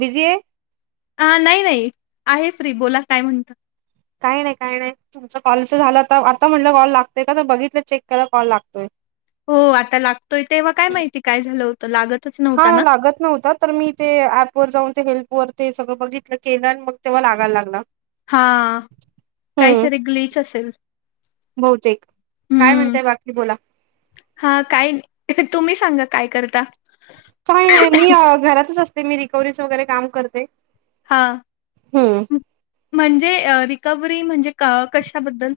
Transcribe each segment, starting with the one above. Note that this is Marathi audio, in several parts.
बिझी आहे हा नाही नाही आहे फ्री बोला काय म्हणत काही नाही काय नाही तुमच कॉलच झालं तर आता म्हटलं कॉल लागतोय का तर बघितलं चेक केला कॉल लागतोय हो आता लागतोय तेव्हा काय माहिती काय झालं होतं लागतच नव्हता हा ना? लागत नव्हता तर मी ते पवर जाऊन ते हेल्पवर ते सगळं बघितलं केलं आणि मग तेव्हा लागायला लागला हा हम्म काहीतरी ग्लीच असेल काय म्हणता बाकी बोला हा काय तुम्ही सांगा काय करता काही नाही मी घरातच असते मी रिकवरीच वगैरे काम करते हा हम्म म्हणजे रिकवर्ही म्हणजे कशाबद्दल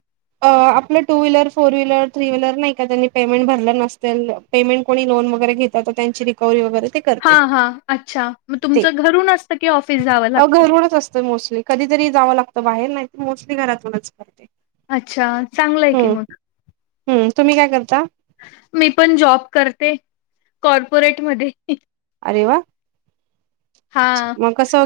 आपलं two wheeler four wheeler three wheeler नाही का त्यांनी पेमेंट भरलं नसेल पेमेंट को लोन वगैरेेतात त्यांची रिकवरी वगैरे हां, हां, अच्छा. मग तुमचं घरून असतं की ऑफिस जावं अ लागतं? घरूनच असत मोस्टली कधी री जावं लागत बाहेर नाही ते मोस्टली घरातूनच करते अच्छा चांगलं आहे की हम्म, मग हम्म तुम्ही काय करता मी पण जॉब करते कॉर्पोरेट म अे वा हा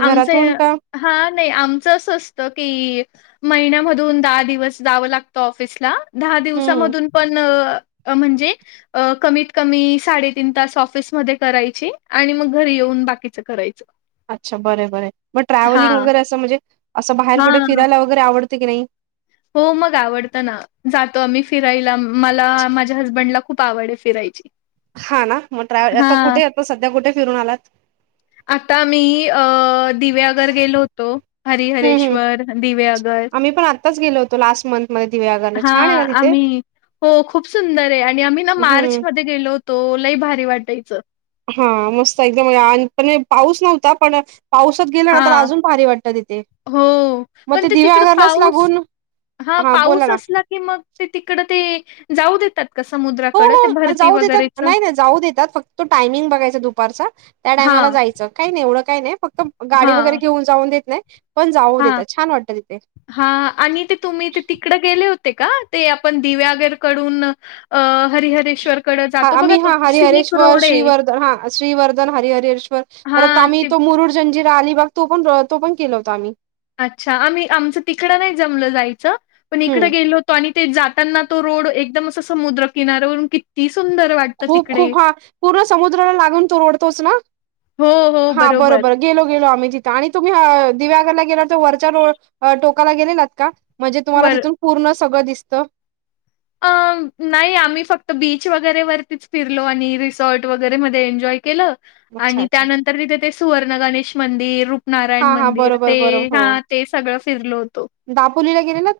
आमच घरातून का? हा नाही आमचं अस असतं की महिन्यामधून दहा दिवस जावं लागतं ऑफिसला दहा हम्म. दिवसामधून पण म्हणजे कमीत क सातीन त फिस कराय म घरी न बाकीचं कराचं अच्छा बर बर मग ट्रॅव्हलिंग हां, वगैरे असं म्हणजे असं बाहेर कुठे हां. फिरायला वगैरे आवडत क नाही हो मग आवडत ना जातो आम्ही फिरायला मला माझ्या हसबेडला खूप आवड फिरायची हा ना मग ट्रॅवल आता हां, कुठे येत सध्या कुठे फिरून आलात आता आम्ही अ दिव्यागर गेलो होतो हं, हं. हरिहरेश्वर दिव्यागर त लास्ट मंथ हा आम्ही हो खूप सुंदर आहे आणि आम्ही ना मार्च हं. मध्ये गेलो होतो लई भारी भरी वाटायचं हा मस्त एकदम पण पाऊस नव्हता पडत पाऊसात गेलं ना तर हां. अजून भारी वाटत तिथे हो, मग ते दिव्या आगारलाच लागून हा हां बोला पाऊस ना. असला की मग ते तिकड ते जाऊ देतात हो, मुद्राकडे हो. जाऊ देतात नाही जाऊ देतात फक्त टायमिंग बघायच दुपारचा त्या टायमाला हां, जायचं काही नाही एवढं काही नाही फक्त गाडी वगैरे घेऊन जाऊन देत नाही पण जाऊ हा देतात. छान वाटतं तिथे. हा आणि ते तुम्ही ते तिकडं गेले होते का ते आपण दिव्यागर कडून अ हरे हरेश्वर हा आम्ही हा हरिहरेश्वर श्रीवर्धन हा श्रीवर्धन हरि हरेश्वर परत हां, आम्ही ते तो रुर जंजिरा अलीबाग तो पण तो पण केला होता आम्ही अच्छा आम्ही आमचं तिकडं नाही जमलं जायचं पण इकड हं. गेलो होतो आणि ते जाताना तो रोड एकदम अस समुद्र किनाऱ्यावरून किती सुंदर वाटतं खूप तिकडे खूप हा पूर्ण समुद्राला लागून तू ओडतोस ना हो हो हा बरोबर गेलो गेलो आम्ही तिथं आणि तुम्ही दिव्यागला वरचा रोडला टोकाला गेलात का म्हणजे तुम्हाला बर तिथून पूर्ण सगळं दिसत. अ नाही आम्ही फक्त बीच वगैरे वरतीच फिरलो आणि रिसॉर्ट वगैरे मध्ये एन्जॉय केलं. अच्छा, आणि अच्छा. त्यानंतर तिथे ते सुवर्ण गणेश मंदिर हा रूपनारायण हा मंदिर बरोबर ते बरोबर ह ते. सगळं फिरलो होतो. आपपोलीला गेले ना.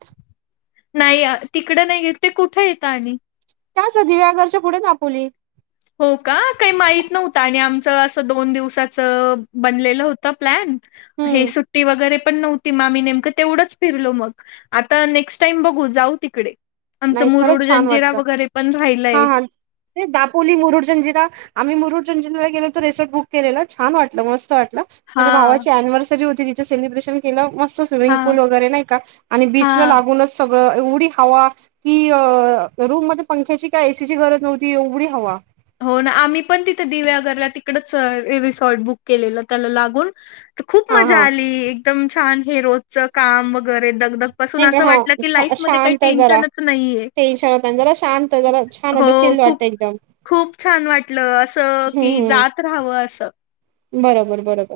नाही तिकडं नाहीे ते कुठे येत आणि त्याच दिव्याघरच्या पुढे कापवली हो का काही माहीत नव्हत आणि आम असं दोन दिवसाचं बनलेलं होतं प्लॅन हे हम्म सुट्टी वगैरे पण नव्हती मा मी नेमकं तेवढंच फिरलो मग आता नेक्स्ट टाईम बघू जाऊ तिकडे आमचं नाही मुरुड, खरच छान जंजिरा वाटत वगैरे पण हा राहिलंय. हा ते दापोली मुरडी जंजिरा आम्ही मुरुड जंजिला गेलो रिसॉर्ट बुक केलं छान वाटलं मस्त वाट. माझ्या हां, भावाची अनिव्हर्सरी होती तिथे सेलिब्रेशन केलं. मस्त स्विमिंग हां, पूल वगैरे नाही का आणि बीच हां. लागूनच सगळं एवढी हवा. कि अ रूम मध्ये पंख्याची का एसीची गरज नव्हती एवढी हवा. हो ना आम्ही पण तिथे दिव्यागरला तिकडच रिसॉर्ट बुक केलेलं त्याला लागून खूप हा मजा हा आली एकदम छान हे रोजचं कामग. नाही का हा काही शांत जरा टेन्शनच नाहीये. टेन्शन होता जरा शांत जरा हो, छानो खूप चिल्लोट एकदम. खूप छान वाटलं असं हम्म की हम्म जात राहावं असं. बरोबर बरोबर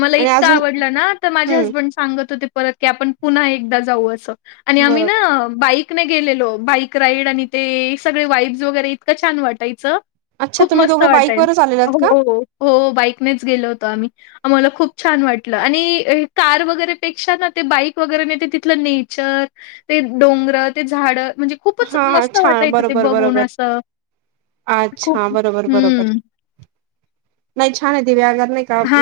मला आणि इतकां अजून आवडलं ना तर माझे हम्म हजबंड सांगत होते परत की आपण पुन्हा एकदा जाऊ असं. आणि आम्ही ना बरोबर. बाईक गेलेलो बाईक राईड आणि ते सगळे वाईब्स वगैरे इतकं छान वाटायचं. अच्छा खूप तुम्ही मस्त दोघं वाटाल बाईकवरच आलेलात का? हो हो बाईकनेच गेलो होतो आम्ही आम्हाला खूप छान वाटलं आणि कार वगैरेपेक्षा ना ते बाईक वगैरे नाही ते तिथलं नेचर ते डोंगर ते झाड म्हणजे खूपच हां हां मस्त छान वाटायचं ते बरोबर बघून बरोबर. असं. खूप हम्म. नाहीई छान देव आ हा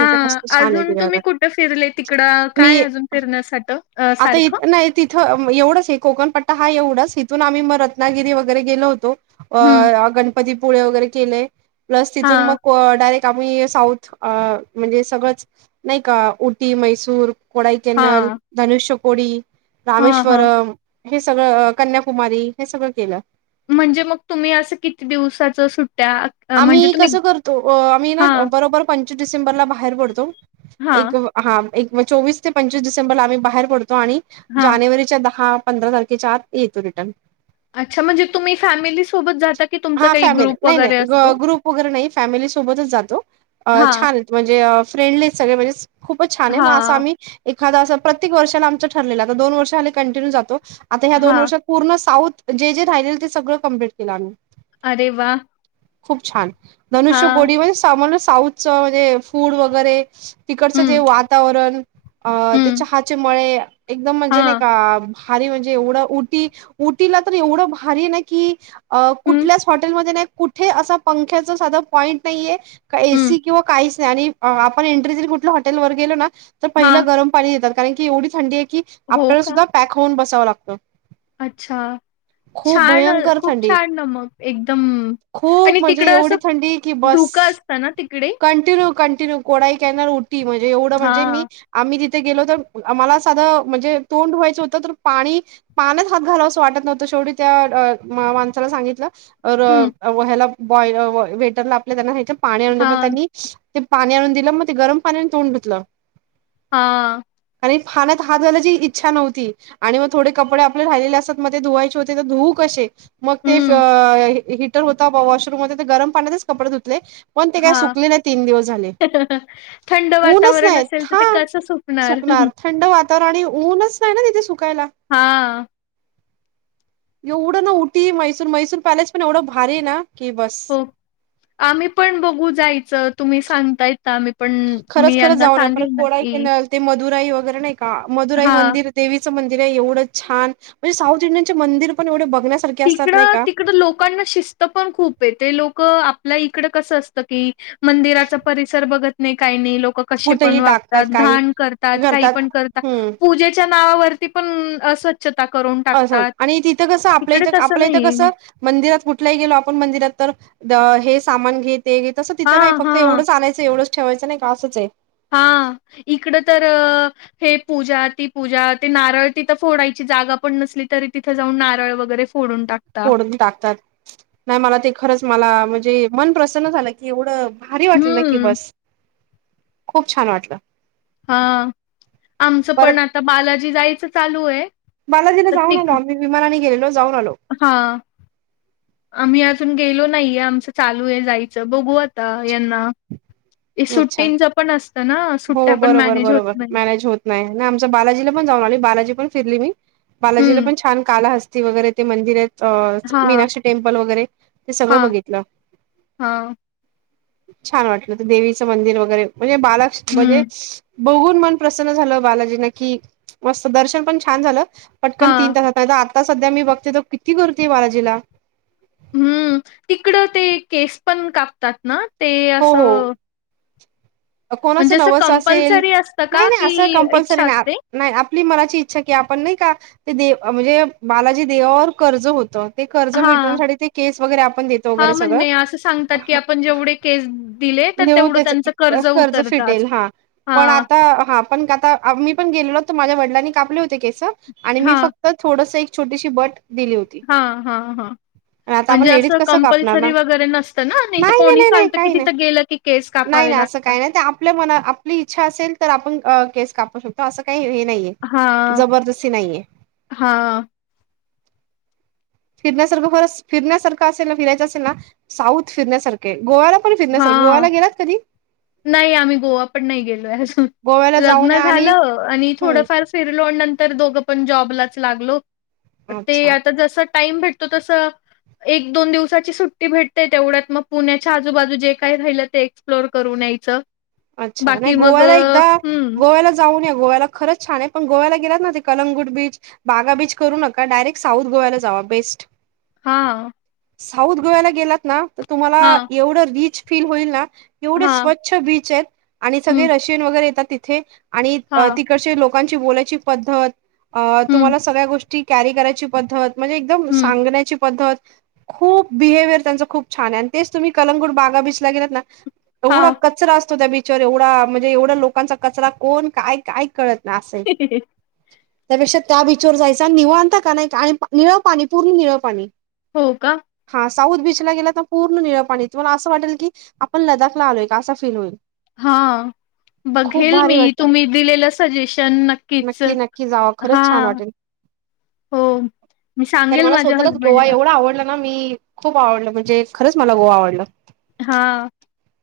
अजून तुम्ही कुठे फिरले तिकड मी काय अजून फिरण्यासाठी आता सारखं. नाही तिथं एवढंच आहे कोकणपट्टा हा एवढच. तथून आम्ही मग रत्नागिरी वगैरे गेलो होतो हं. अ गणपतीपुळे वगैरे केले. प्लस तिथून हां, मग डायरेक् त्यामुळे साऊथ अ म्हणजे सगळंच नाही का उटी मैसूर कोडाई कॅनल हां, धनुष्यकोडी हां, हां. रामेश्वरम हे सगळं कन्या कुमारी हे सगळं केलं. म्हणजे मग तुम्ही असं किती दिवसाच सु आम्ही कसं करतो आम्ही ना हां, बरोबर प डिसेंबरला बाहेर पडतो हां, चोवीस ते पंचवीस डसेंर आ् बाहेर पतो. आणि हां. जानेवारीच्या दहा पंधरा तारखेच्या आत येतो रिटर्न अच्छा म्हणजे तुम्ही फॅमिली सोबत जात. हा फॅमिली नाही नाही ग्रुप वगैरे नाही फॅमिली सोबतच जातो हां, छान म्हणजे फ्रेंड नाही खूपच छान हां, य. एखादा असं प्रत्येक वर्षा आचं ठरलेलं दोन वर्षा कंटिन्यू जातो आ ह्या दोन हां. वर्षात पूर्ण साऊ जे जे राहिले ते सगळं कम्प्लीट केलं आम्ही अे वा. खूप छान धनुष्य गोडी वन सम साऊथच म्हणजे फूड वगैरे तिकडचं हं, जे वातावरण अ त्या हं. चहाचे मळे एकदम म्हणजे नाही हां. का? भारी म्हणजे एवढं उटी उटीला तर एवढं भारी आहे ना की हं, कुठल्याच हॉटेलमध्ये नाही कुठे अस पंख्यारच साध पॉईंट नाहीे का हं. एसी किंवा काहीच नाही आणि आपण एंट्री कुठ हॉटेलर गेल ना तर हां. पहिलं गरम पाणी देतात कारण की एवढी थंडी आहे की हो आपल्याला का? सुद्धा पॅक होऊन बसावं लागतं अच्छा खूप छान भयंकर खूप थंडी छान ना मग एकदम आणि खूप म्हणजे तिकडं एवढी थंडी की असं बस धोका असत ना तिकडे कंटिन्यू कंटिन्यू कोईणार उ म्हजेवं म्हजे मी हां. आम्ही गेलो तर आमला साध म्हणजे तोंड धुवायचं होत तर पाणी पा हात घाला असं वाटत नव्हत तेेवढी त्या माणसाला सांगितलं हं. ह्याला बॉल वेटरला आपल्या त्यांना ह्याच्या पाणी आणून दे पण हां. त्यांनी ते पाणी आणून दिलं मग ते गरम पाणी आणि तोंड धुतलं हा हात ुवायची इच्छा नव्हती आणि मग थोडे कपडे आपले राहिले असतात मग ते धुवायचे होते तर धुव मग ते हं. हीटर होता वॉशरूम होते गरम पाण्यातच कपडे धुतले पण ते काय हां. सुकले नाही तीन दिवस झाले थंड ऊनच वातावरण नाही असेल तर हा ते कसं सुकणार? सुकली हा थंड वातावरण तिकडे ऊनच नाही ना सुकवायला हा एवढं ना उठीी मैसूर मैसूर पॅलेस पण एवढं भारी ना की बस हो आम्ही पण बघू जायचं तुम्ही सांगताय मी पण खरंच मी खरंच यांना जाऊन या परत सांगेन ना कोडाई की कॅनल ते मदुराई वगैर नाही का मदुराई मंदिर तेवी व छण इ मरण तिकड तिकड लोकांना शिस्त पण खूप आहे ते लोक इकड कस असत की मंदिराचा परसर बघत नाही काही नाही लक क कुठेही टाकतात पणतात काही घाण करतात काही पण करतात पूजेच्या नावावर पण करून असं टाकतात. आणि तिथं कसं आपल्या तिकडे इथं तसं आपल्या इथं नाही कसं मंदिरात कुठल्याही गेलो आपण मंदिरात तर हे सामान घेत ते तसं हा तिथं नाही फक्त हा एवढंच आणायचं एवढंच ठेवायचं नाही का असंच आहे हा इकडं तर हे पूजा ती पूजा ते नारळ तिथं फोडायची जागा पण नसली तरी तिथे जाऊन नारळ वगैरे फोडून टाकता फोडून टाकतात नाही मला ते खरंच मला म्हणजे ते मन प्रसन्न झालं की एवढं भारी वाटलं ना की हम्म बस खूप छान वाटलं हा आमचं परत पण आता बालाजी जायचं चालू आहे बालाजीला तर जाऊन तिक आलो आम्ही विमानाने गेलेलो जाऊन आलो हा आम्ही आज अजून गेलो नाहीे आमचं चालू आहे जायचं बघू आता यांना अच्छा सुट्टींच पण असतं ना हो सुट्ट्या पण बरोबर मॅनेज होत बरोबर नाही मॅनेज होत नाही आमचं बालाजीला पण जाऊन आलो बालाजी पण फिरली मी बालाजीला हम्म पण छान काला हस्ती वगैरे ते मंदिर आहेत हा अ मीनाक्षी टेम्पल वगैरे ते सगळं हा बघितलं हा छान वाटलं देवीचं मंदिर वगैरे म्हणजे बाल म्हणजे हम्म बघून मन प्रसन्न झालं बालाजीना कि मस्त दर्शन पण छान झालं पटकन हा तीन तासात नाही तर आता सध्या मी बघते तो किती गर्दी आहे बालाजीला हम्म तिकडं ते केस पण कापतात ना ते हो असं हो म्हणजे कोणाचं असं नवस असेल कंपल्सरी असतं नाही का नाही की असं कंपल्सरी इच्छा असते? नाही नाही आपली मनाची इच्छा की आपण नाही का ते दे म्हणजे बालाजी देवावर कर्ज होतं ते कर्ज हां. मिटवन्यासाठी ते केस वगैरे आपण देतो हां, वगैरे सगळं म्हणणे असं सांगतात की आपण जेवढे केस दिले तर देऊ तेवढं त्याच त्यांचं कर्ज उतरतं असं. फिटेल हा पण हां, आता हा पण आता आम्ही पण गेलो. माझ्या वडिलांनी कापले होते केस आणि मी फक्त थोडसं एक छोटीशी बट दिली होती हा हा हा आता आपण म्हणजे लेडीज असं कसं कापणार कंपल्सरी ना वगैरे नसतं ना नाहीतर नाही नाही कोणी नाही सांगतं. नाही की नाही तिथं गेलं की केस नाही कापावे नाही असं लागतात. काही नाही ते आपल्या मना आपली इच्छा असेल तर आपण अ केस कापू शकतो का असं काही नाही. नाहीये हां, जबरदस्ती नाहीये. हां, फिरण्यासारखं खरंच फिरण्यासारखं असेल ना फिरायचं असेल ना साऊथ फिरण्यासारखं हे गोव्याला पण फिरण्यासारखं, हां. गोव्याला गेलात कधी? नाही आम्ही गोवा पण नाही गेलोय अजून गोव्याला जाऊन लग्न या आणि झालं आणि हम्म थोडंफार फिर लोन नंतर दोघं पण जॉबलाच लागलो ते अच्छा आता जसं टाईम भेटतो तसं एक दोन दिवसाची सुट्टी भेटते तेवढ्यात मग पुण्याच्या आजूबाजू जे काय राहिलं ते एक्सप्लोर करून यायचं. अच्छा नाही बाकी मग गोव्याला अ, एकदा हं, गोव्याला जाऊन या. गोव्याला खरंच छान आहे पण गोव्याला गेलात ना ते कलंगूट बीच, बागा बीच करू नका डायरेक्ट साऊथ गोव्याला जावा. बेस्ट हा साऊथ गोव्याला गेलात ना तर तुम्हाला एवढं रिच फील होईल ना. एवढे हां, स्वच्छ बीच आहेत आणि सगळे हं, रशियन वगैरे येतात तिथे आणि हां, तिकडचे लोक लोकांची बोलायची पद्धत अ हं, तुम्हाला सगळ्या गोष्टी कॅरी करायची पद्धत म्हणजे एकदम हं, सांगण्याची पद्धत खूप बिहेव्हियर त्यांच खूप छान आहे आणि तेच तुम्ही कलंगूट बागा बीचला गेलात ना एवढा हां. कचरा असतो त्या बिचवर एवढा म्हणजे एवढा लोकांचा कचरा कोण काय काय कळत आसय त्यापेक्षा त्या बीच वर जायचं आणि निवांत का नाही आणि निळं पाणी पूर्ण निळं पाणी हो का? हा साऊथ बीच ला गेला तर पूर्ण निळ पाणी कला असं वाटेल की आपण लदाखला आलोय का असा फील होईल. हा खूप बघेल मी भारी वाटत तुम्ही दिलेलं सजेशन नक्कीच नक्की नक्की जावा हा खरंच छान वाटेल हो मी तर सांगेल मला माझ्या स्वतःलाच गोवा हजबंडला एवढा आवडला ना मी खूप आवडलं म्हणजे खरंच मला गोवा आवडलं. हा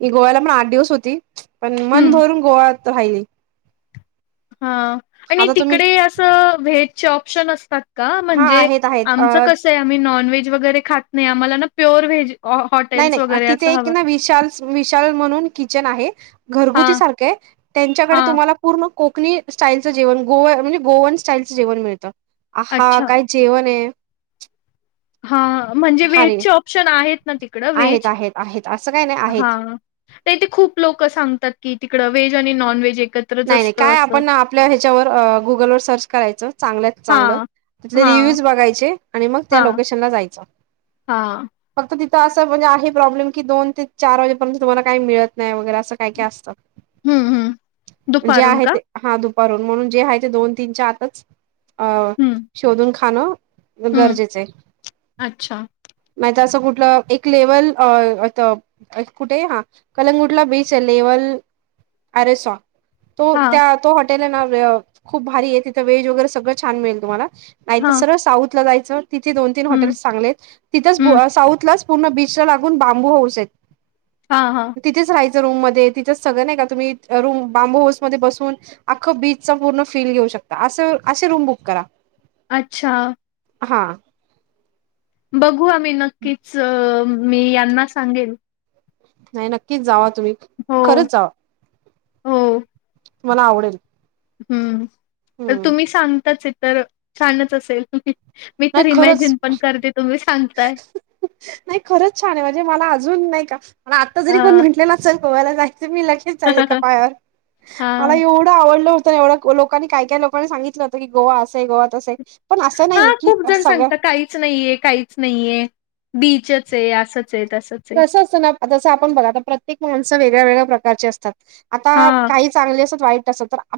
मी गोव्याला पण आठ दिवस होती. पण मन हं, भरून गोवात राहिली. हा आणि आता तुम्ही तिकडे असं व्हेजचे ऑप्शन असतात. का हा म्हणजे आहेत आहेत आमचं अ कसं आहे आम्ही नॉनव्हेज वगैरे खात नाही आम्हाला ना प्युअर व्हेज हॉ नाही हॉटेल्स नाही वगैरे तिथे असं एक हवं. ना विशाल विशाल म्हणून किचन आहे घरगुती हां, सारखं आहे. त्यांच्याकडे हां. तुम्हाला पूर्ण कोकणी स्टाईलचं जेवण गोव म्हणजे गोवन स्टाईलचं जेवण मिळतं. आंहा! अच्छा. काय जेवण हे. हा म्हणजे भारी व्हेजचे ऑप्शन आहेत ना तिकडं आहेत व्हेज आहेत आहेत असं काय नाही हा आहेत इथे खूप लोक सांगतात की तिकड व्हेज आणि नॉन व्हेज नाही नाही काय आपण आपल्या ह्याच्यावर गुगलवर सर्च करायचं चांगलं चांगलं हां, तिथले हां, रिव्ह्यूज बघायचे आणि मग त्या लोकेशन ला जायचं हा तर असं म्हणजे आहे प्रॉब्लेम की दोन ते चार वाजेपर्यंत तुम्हाला काही मिळत नाही वगैरे असं काही काय असतं. हम्म हम्म जे आहे ते हा दुपारून म्हणून जे आहे ते दोन तीनच्या आतच अ हं, शोधून खाणं हं. गरजेचं अच्छा. आहे. तसं कुठलं एक लेवल अं कुठे हा कलंगूटला बीच आहे लेवल अरे सॉ तो हां, त्या तो हॉटेल आहे ना खूप भारी आहे तिथं वेहेज वगैरे सगळं छान मिळेल तुम्हाला नाही तर हां. सरळ साऊथ ला जायचं तिथे दोन तीन हॉटेल् हं, चांगलेत तिथंच हं. साऊथलाच पूर्ण बीच लागून बांबू होऊस आहेत हां, हां. तिथेच राहायच रूम मध्ये तिंथ सगळं नाही का तुमी रूम बांबू हाऊस मध्ये बसून अख्ख बीचचा पूर्ण फील घेऊ शकता अस असे रूम बुक करा अच्छा हा बघू आम्ही नक्कीच मी यांना सांगेन नाही नक्कीच जावा तुम्ही खरंच जावा हो तुम्हाला आवडेल हम्म हम्म तुम्ही सांगताचये तर छानच असेल मी नाही तर खरंच इमॅजिन पण करते तुम्ही सांगताय नाही खरच छान आहे म्हणजे मला अजून नाही का आता जरी कोनी अ म्हटले ना चल गोव्याला जायचं मी लगेच जाईल एका पायावर मला हां. एवढं आवडलं होत एवढं लोकांनी काय काही लोकनी सांगितलं होतं की गोवा असे आहे गोवा तस आहे पण असं नाहीये हा की खूप जण सगळ्या सांगत काहीच नाहीये काहीच नाहीय बीचच आहे अस कसं असतं ना जसं आपण बघा आ प्रत्येक माणसं वेगळ्या वेगळ्या प्रकारचे असतात आता हां. काही चांगले असत वाईट असत तर